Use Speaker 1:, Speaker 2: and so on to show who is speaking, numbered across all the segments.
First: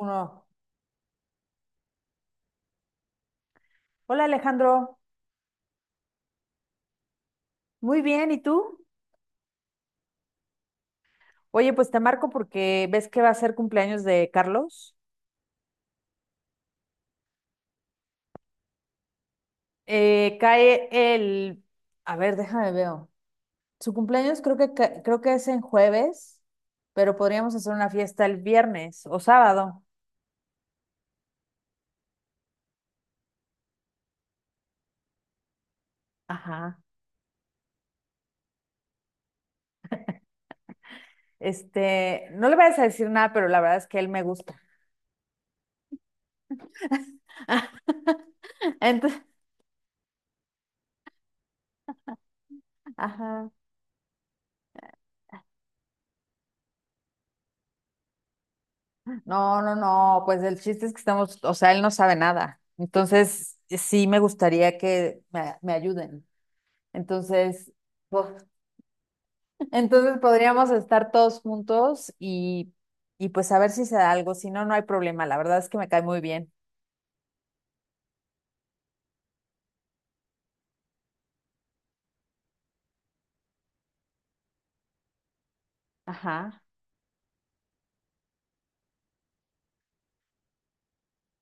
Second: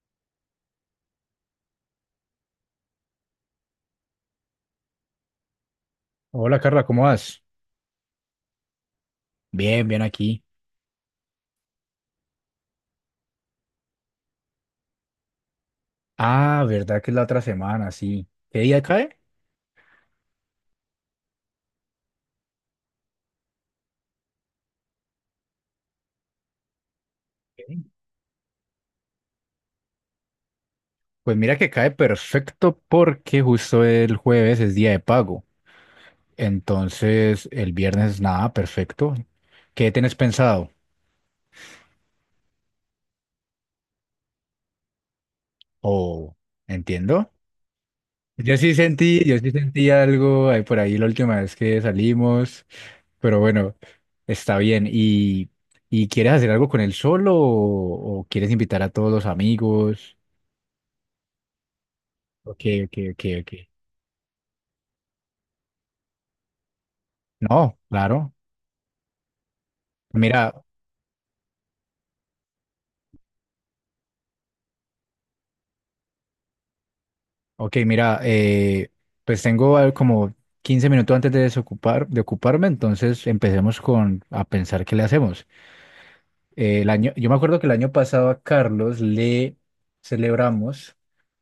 Speaker 1: Uno. Hola Alejandro,
Speaker 2: Hola Carla, ¿cómo vas?
Speaker 1: muy bien, ¿y tú?
Speaker 2: Bien, bien aquí.
Speaker 1: Oye, pues te marco porque ves que va a ser cumpleaños de Carlos.
Speaker 2: Ah, verdad que es la otra semana, sí. ¿Qué día cae?
Speaker 1: Cae el, a ver, déjame veo. Su cumpleaños creo que creo que es en jueves, pero podríamos hacer
Speaker 2: Ok.
Speaker 1: una fiesta el viernes o sábado.
Speaker 2: Pues mira que cae perfecto porque justo el jueves es día de pago.
Speaker 1: Ajá.
Speaker 2: Entonces el viernes nada, perfecto. ¿Qué tenés pensado?
Speaker 1: Este, no le vayas a decir nada, pero la verdad es que él me gusta.
Speaker 2: Oh, entiendo. Yo sí
Speaker 1: Entonces,
Speaker 2: sentí, yo sí sentí algo ahí por ahí la última vez que salimos, pero
Speaker 1: ajá.
Speaker 2: bueno, está bien. ¿Y quieres hacer algo con él solo o quieres invitar a todos los
Speaker 1: No, no,
Speaker 2: amigos?
Speaker 1: no, pues el chiste es que estamos, o sea, él no sabe nada.
Speaker 2: Ok, ok, ok, ok.
Speaker 1: Entonces, sí me gustaría que me ayuden. Entonces,
Speaker 2: No, claro.
Speaker 1: bo- entonces
Speaker 2: Mira,
Speaker 1: podríamos estar todos juntos y pues a ver si se da algo. Si no, no hay problema. La verdad es que me cae muy bien.
Speaker 2: ok, mira, pues tengo como 15 minutos antes de desocupar, de ocuparme, entonces empecemos con a pensar qué le hacemos.
Speaker 1: Ajá,
Speaker 2: Yo me acuerdo que el año pasado a Carlos le celebramos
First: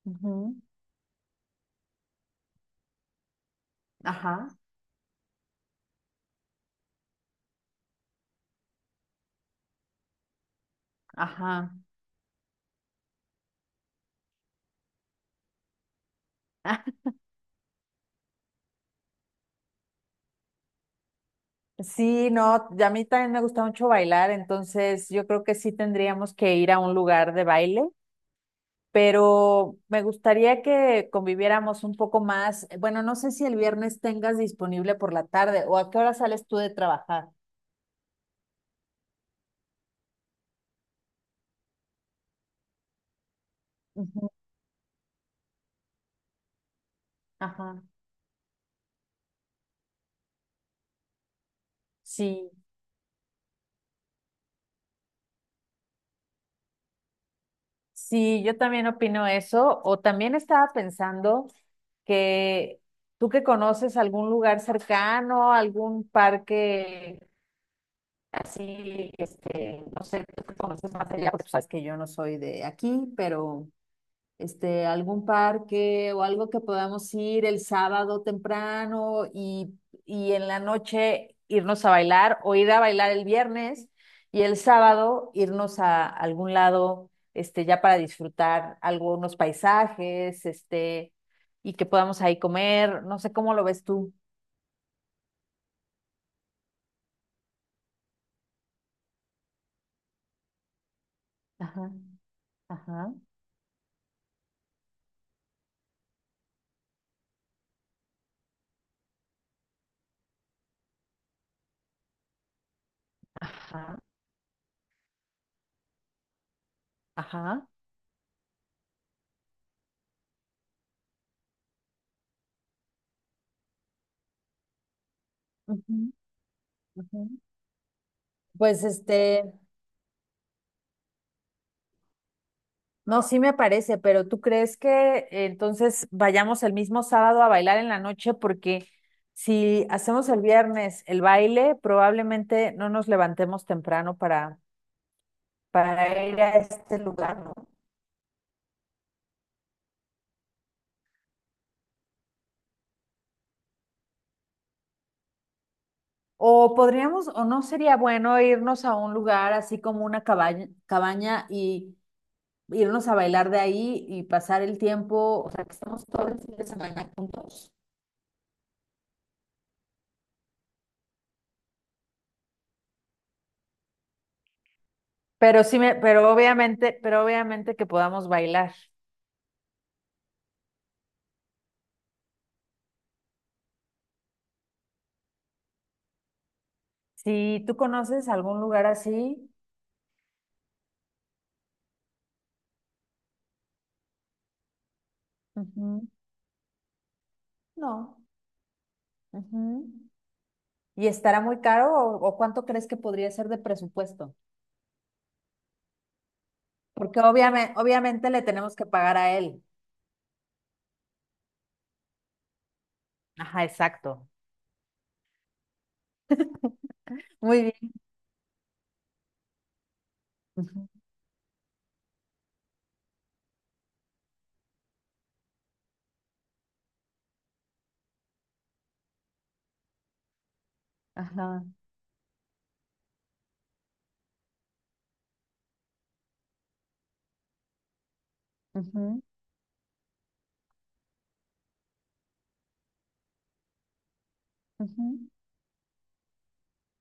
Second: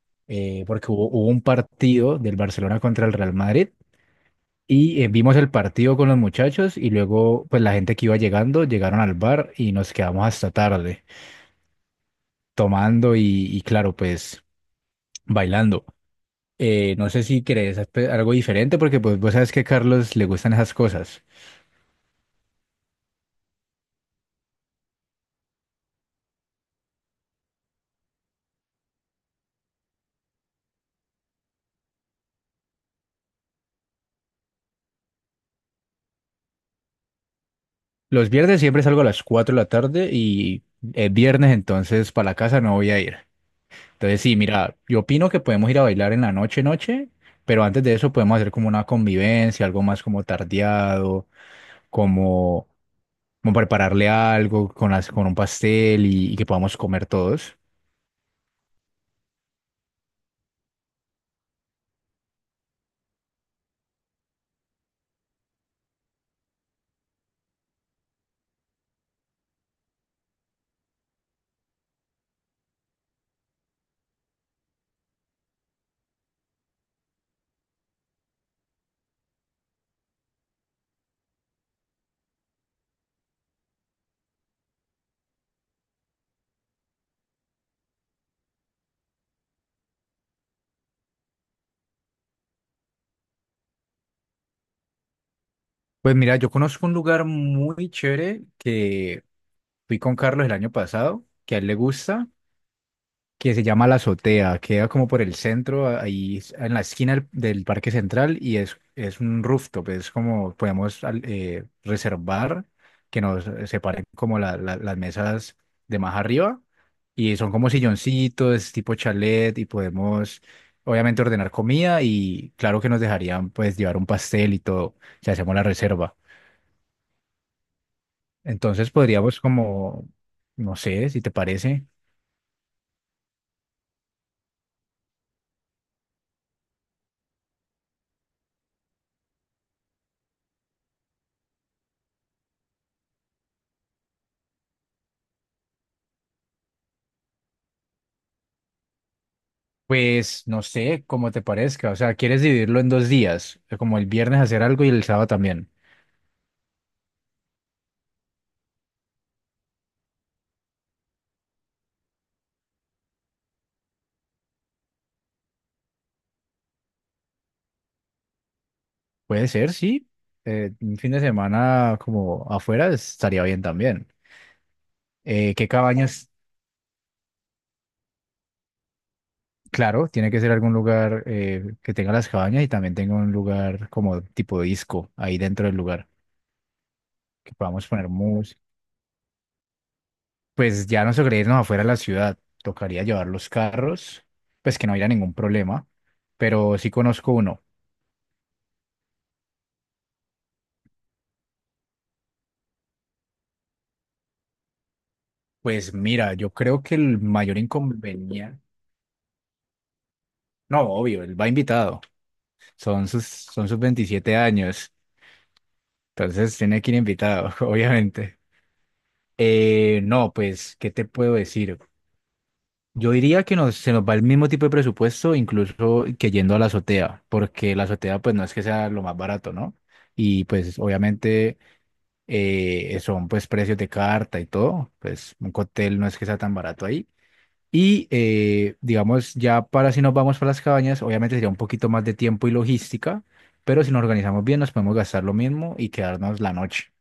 Speaker 1: ujú,
Speaker 2: porque hubo un partido del Barcelona contra el Real Madrid
Speaker 1: ajá,
Speaker 2: y vimos el partido con los muchachos y luego pues la gente que iba llegando llegaron al bar y nos quedamos hasta tarde
Speaker 1: ajá.
Speaker 2: tomando y claro, pues bailando. Eh, no sé si querés hacer algo diferente porque pues vos sabes que a Carlos le gustan esas cosas.
Speaker 1: Sí, no, y a mí también me gusta mucho bailar, entonces yo creo que sí tendríamos que ir a un lugar de baile, pero me gustaría que conviviéramos un poco más. Bueno, no sé si el viernes tengas disponible por la tarde o a qué hora sales tú de trabajar.
Speaker 2: Los viernes siempre salgo a las 4 de la tarde y es viernes, entonces para la casa no voy a ir. Entonces
Speaker 1: Ujú,
Speaker 2: sí, mira, yo opino que podemos ir a bailar en la noche, noche, pero antes
Speaker 1: ajá.
Speaker 2: de eso podemos hacer como una convivencia, algo más como tardeado,
Speaker 1: Sí,
Speaker 2: como, como prepararle algo con un pastel y que podamos comer todos.
Speaker 1: sí, yo también opino eso. O también estaba pensando que tú que conoces algún lugar cercano, algún parque así, este, no sé, tú que conoces más allá, porque sabes que yo no soy de aquí, pero este, algún parque o algo que podamos ir el sábado temprano, y en la noche irnos a bailar o ir a bailar el viernes y el sábado irnos a algún lado, este, ya para disfrutar algunos paisajes, este, y que podamos ahí comer, no sé cómo lo ves tú.
Speaker 2: Pues mira, yo conozco un lugar muy chévere que fui con Carlos el año pasado, que a él le
Speaker 1: Ajá,
Speaker 2: gusta.
Speaker 1: ajá,
Speaker 2: Que se llama La Azotea, queda como por el centro, ahí en la esquina del Parque Central y es un rooftop, es como podemos reservar que nos
Speaker 1: ajá,
Speaker 2: separen como las mesas de más arriba y son
Speaker 1: ajá.
Speaker 2: como silloncitos, tipo chalet y podemos obviamente ordenar comida y claro que nos dejarían pues llevar un pastel y todo si hacemos la
Speaker 1: Ujú,
Speaker 2: reserva.
Speaker 1: ujú. Pues
Speaker 2: Entonces podríamos
Speaker 1: este,
Speaker 2: como, no sé, si te parece.
Speaker 1: no, sí me parece, pero ¿tú crees que entonces vayamos el mismo sábado a bailar en la noche? Porque si hacemos el viernes el baile, probablemente no nos levantemos temprano para ir a este lugar, ¿no?
Speaker 2: Pues no sé cómo te parezca, o sea, ¿quieres dividirlo en 2 días? Como el viernes hacer algo y el sábado también.
Speaker 1: O podríamos, o no sería bueno irnos a un lugar así como una cabaña y irnos a bailar de ahí y pasar el tiempo, o sea, que estemos todo el fin de semana juntos.
Speaker 2: Puede ser, sí. Un fin de semana como afuera estaría bien también. Eh,
Speaker 1: Pero
Speaker 2: ¿qué
Speaker 1: sí me,
Speaker 2: cabañas?
Speaker 1: pero obviamente, pero obviamente que podamos bailar.
Speaker 2: Claro, tiene que ser algún lugar que tenga las cabañas y también tenga un lugar como tipo disco ahí dentro del lugar, que
Speaker 1: Si tú
Speaker 2: podamos poner
Speaker 1: conoces algún
Speaker 2: música.
Speaker 1: lugar así,
Speaker 2: Pues ya no tocaría irnos afuera de la ciudad, tocaría llevar los carros, pues que no haya ningún problema,
Speaker 1: ujú,
Speaker 2: pero sí conozco uno.
Speaker 1: no. Ujú. ¿Y estará muy caro o cuánto crees que podría ser de presupuesto?
Speaker 2: Pues mira, yo creo que
Speaker 1: Porque
Speaker 2: el mayor
Speaker 1: obviamente le
Speaker 2: inconveniente,
Speaker 1: tenemos que pagar a él.
Speaker 2: no, obvio, él va invitado, son sus,
Speaker 1: Ajá,
Speaker 2: son sus
Speaker 1: exacto.
Speaker 2: 27 años, entonces tiene que ir invitado,
Speaker 1: Muy bien.
Speaker 2: obviamente. No, pues,
Speaker 1: Ujú,
Speaker 2: ¿qué te puedo decir? Yo diría que se nos va el mismo tipo de presupuesto, incluso que yendo a la azotea, porque la azotea pues no es que sea lo más barato, ¿no? Y pues obviamente
Speaker 1: ajá.
Speaker 2: son pues precios de carta y todo, pues un cóctel no es que sea tan barato ahí. Y
Speaker 1: Ujú,
Speaker 2: digamos, ya para si nos vamos para las cabañas, obviamente sería un poquito más de tiempo y logística, pero si nos organizamos bien nos podemos
Speaker 1: ujú.
Speaker 2: gastar lo mismo y quedarnos la noche.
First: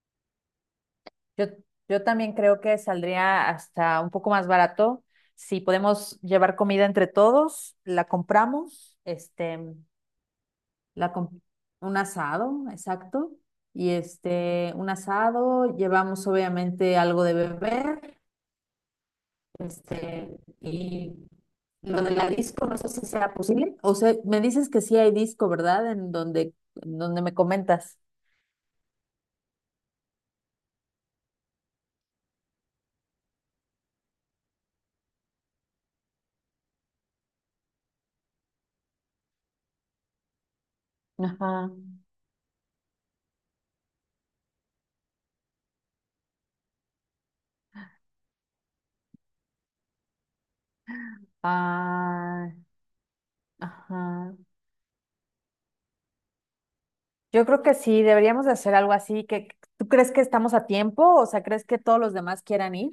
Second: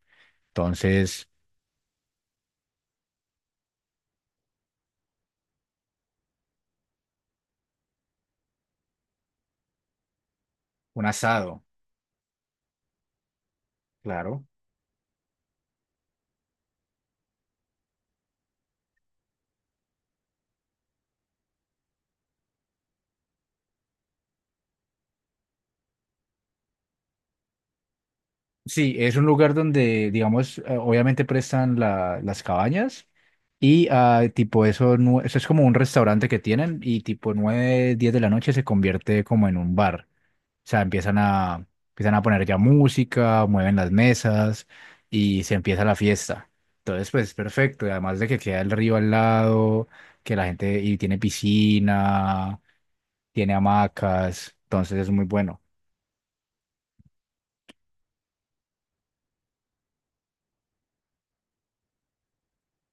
Speaker 2: Entonces,
Speaker 1: Yo, yo también creo que saldría hasta un poco más barato. Si podemos llevar comida entre todos, la compramos. Este,
Speaker 2: un
Speaker 1: La, com-
Speaker 2: asado,
Speaker 1: un asado, exacto. Y
Speaker 2: claro.
Speaker 1: este, un asado, llevamos obviamente algo de beber, este, y lo de la disco, no sé si sea posible. O sea, me dices que sí hay disco, ¿verdad? En donde me comentas.
Speaker 2: Sí, es un lugar donde, digamos, obviamente prestan las cabañas y tipo eso, eso es como un restaurante que tienen y tipo 9 10 de la noche se convierte como en un bar. O sea, empiezan a,
Speaker 1: Ajá.
Speaker 2: empiezan a poner ya música, mueven las mesas y se empieza la fiesta. Entonces, pues perfecto. Y además de que queda el río al lado, que la gente y tiene
Speaker 1: Ah,
Speaker 2: piscina, tiene
Speaker 1: ajá.
Speaker 2: hamacas, entonces es muy bueno.
Speaker 1: Yo creo que sí, deberíamos de hacer algo así. Que, ¿tú crees que estamos a tiempo? O sea, ¿crees que todos los demás quieran ir?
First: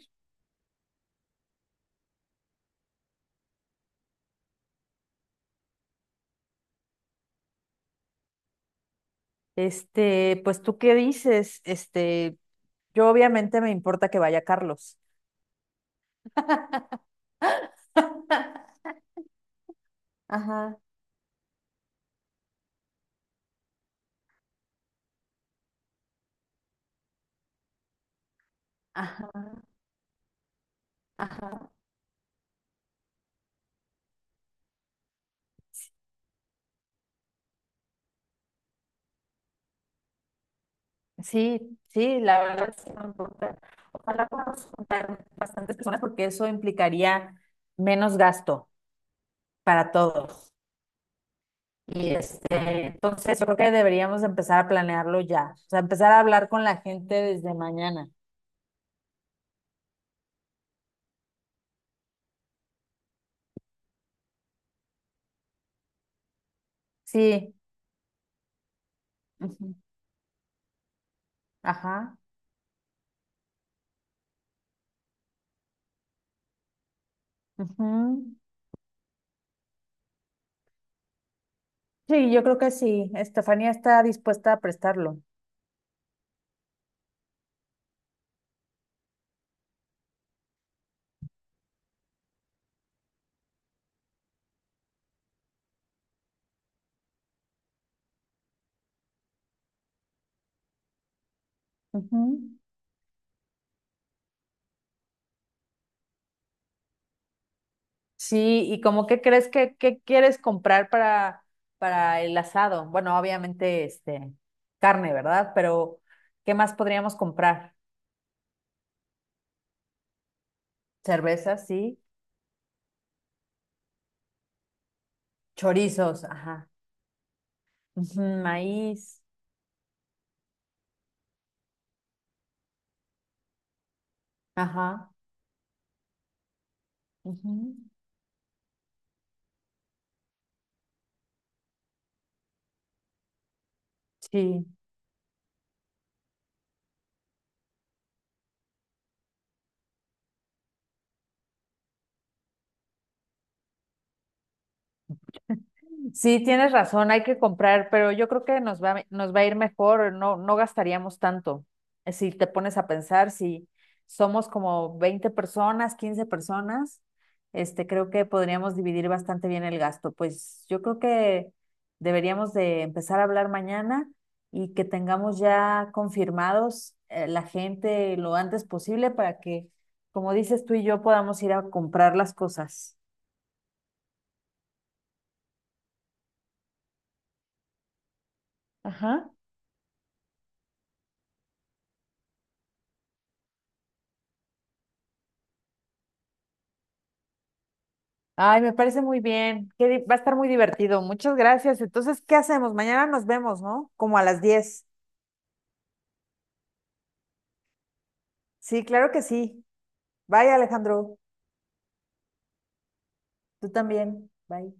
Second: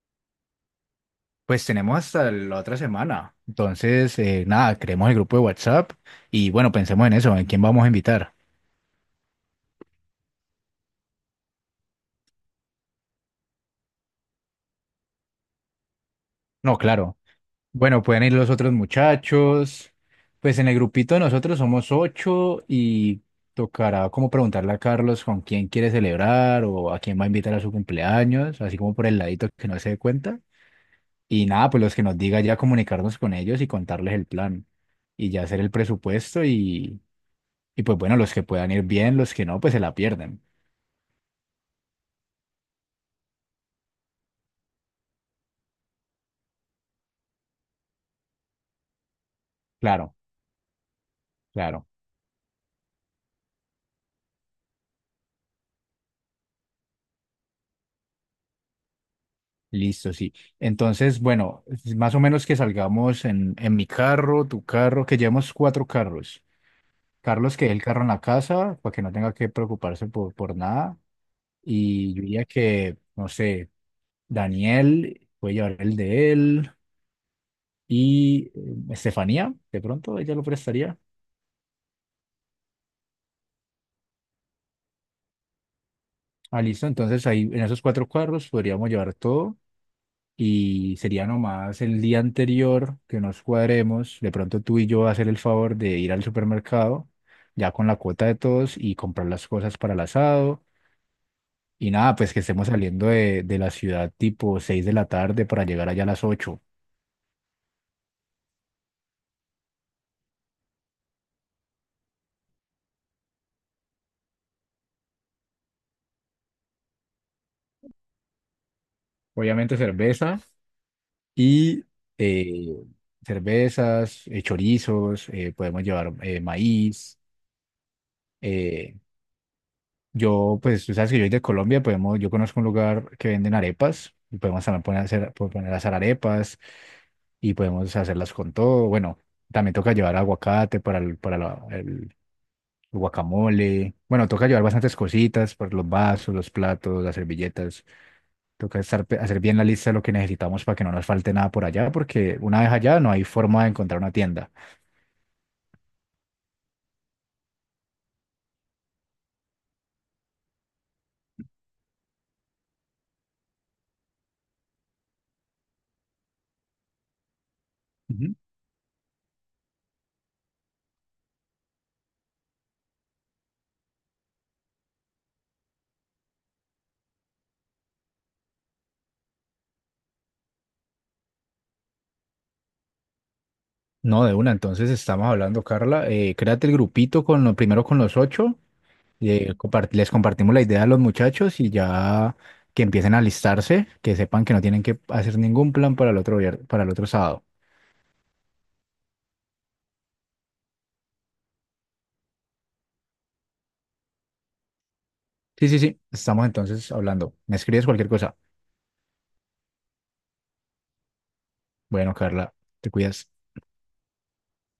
Speaker 2: Pues tenemos hasta la otra semana. Entonces, nada, creemos el grupo de WhatsApp y bueno, pensemos en eso, en quién vamos a invitar.
Speaker 1: Este, pues tú qué dices, este, yo obviamente me importa que vaya Carlos.
Speaker 2: No, claro. Bueno, pueden ir los otros muchachos. Pues en el
Speaker 1: Ajá,
Speaker 2: grupito nosotros somos ocho y tocará como preguntarle a Carlos con quién quiere celebrar o a quién va a invitar a su cumpleaños, así como por el ladito
Speaker 1: ajá,
Speaker 2: que no se dé cuenta. Y nada,
Speaker 1: ajá.
Speaker 2: pues los que nos diga ya comunicarnos con ellos y contarles el plan y ya hacer el presupuesto y pues bueno, los que puedan ir bien, los que no, pues se la pierden.
Speaker 1: Sí, sí, la verdad sí me importa. Ojalá podamos juntar bastantes personas porque eso implicaría menos gasto para
Speaker 2: Claro,
Speaker 1: todos.
Speaker 2: claro.
Speaker 1: Y este, entonces yo creo que deberíamos empezar a planearlo ya. O sea, empezar a hablar con la gente desde mañana.
Speaker 2: Listo, sí. Entonces, bueno, más o menos que salgamos en mi carro, tu carro, que llevemos cuatro carros.
Speaker 1: Sí,
Speaker 2: Carlos que deje el carro en la casa para que no tenga que
Speaker 1: ujú,
Speaker 2: preocuparse por nada. Y
Speaker 1: ajá,
Speaker 2: yo diría que, no sé, Daniel puede llevar el de él
Speaker 1: ujú.
Speaker 2: y Estefanía, de pronto ella lo prestaría.
Speaker 1: Sí, yo creo que sí. Estefanía está dispuesta a prestarlo.
Speaker 2: Ah, listo. Entonces ahí en esos cuatro carros podríamos llevar todo y sería nomás el día anterior que nos cuadremos. De pronto tú y yo hacer el favor de ir al supermercado ya con la cuota de todos y comprar las cosas para el asado. Y nada, pues
Speaker 1: Ujú.
Speaker 2: que estemos saliendo de la ciudad tipo 6 de la tarde para llegar allá a las 8.
Speaker 1: Sí, y como qué crees que qué quieres comprar para el asado? Bueno, obviamente este carne, ¿verdad? Pero ¿qué más podríamos comprar?
Speaker 2: Obviamente cerveza
Speaker 1: Cervezas,
Speaker 2: y
Speaker 1: sí,
Speaker 2: eh, cervezas, chorizos, podemos llevar
Speaker 1: chorizos, ajá.
Speaker 2: maíz.
Speaker 1: Ujú,
Speaker 2: eh,
Speaker 1: maíz,
Speaker 2: yo, pues tú sabes que yo soy de Colombia, podemos, yo conozco un lugar que venden arepas y podemos también
Speaker 1: ajá.
Speaker 2: poner a hacer arepas y
Speaker 1: Ujú,
Speaker 2: podemos hacerlas con todo. Bueno, también toca llevar aguacate para el guacamole. Bueno, toca llevar
Speaker 1: sí.
Speaker 2: bastantes cositas, por los vasos, los platos, las servilletas. Toca hacer bien la lista de lo que necesitamos para que no nos falte nada por allá, porque una vez allá no hay forma de encontrar una tienda.
Speaker 1: Sí, tienes razón, hay que comprar, pero yo creo que nos va a ir mejor, no, no gastaríamos tanto. Si te pones a pensar, si somos como 20 personas, 15 personas, este, creo que
Speaker 2: Ujú.
Speaker 1: podríamos dividir bastante bien el gasto. Pues yo creo que deberíamos de empezar a hablar mañana y que tengamos ya confirmados la gente lo antes posible para que, como dices tú y yo, podamos ir a comprar las cosas.
Speaker 2: No, de una, entonces estamos hablando, Carla. Créate el grupito primero con los ocho.
Speaker 1: Ajá.
Speaker 2: Les compartimos la idea a los muchachos y ya que empiecen a listarse, que sepan que no tienen que hacer ningún plan para el otro sábado.
Speaker 1: Ay, me parece muy bien. Qué va a estar muy divertido. Muchas gracias. Entonces, ¿qué hacemos? Mañana nos vemos, ¿no? Como a las 10.
Speaker 2: Sí, sí, sí, estamos entonces hablando. ¿Me escribes cualquier cosa?
Speaker 1: Sí, claro que sí. Bye, Alejandro.
Speaker 2: Bueno, Carla, te cuidas.
Speaker 1: Tú también. Bye.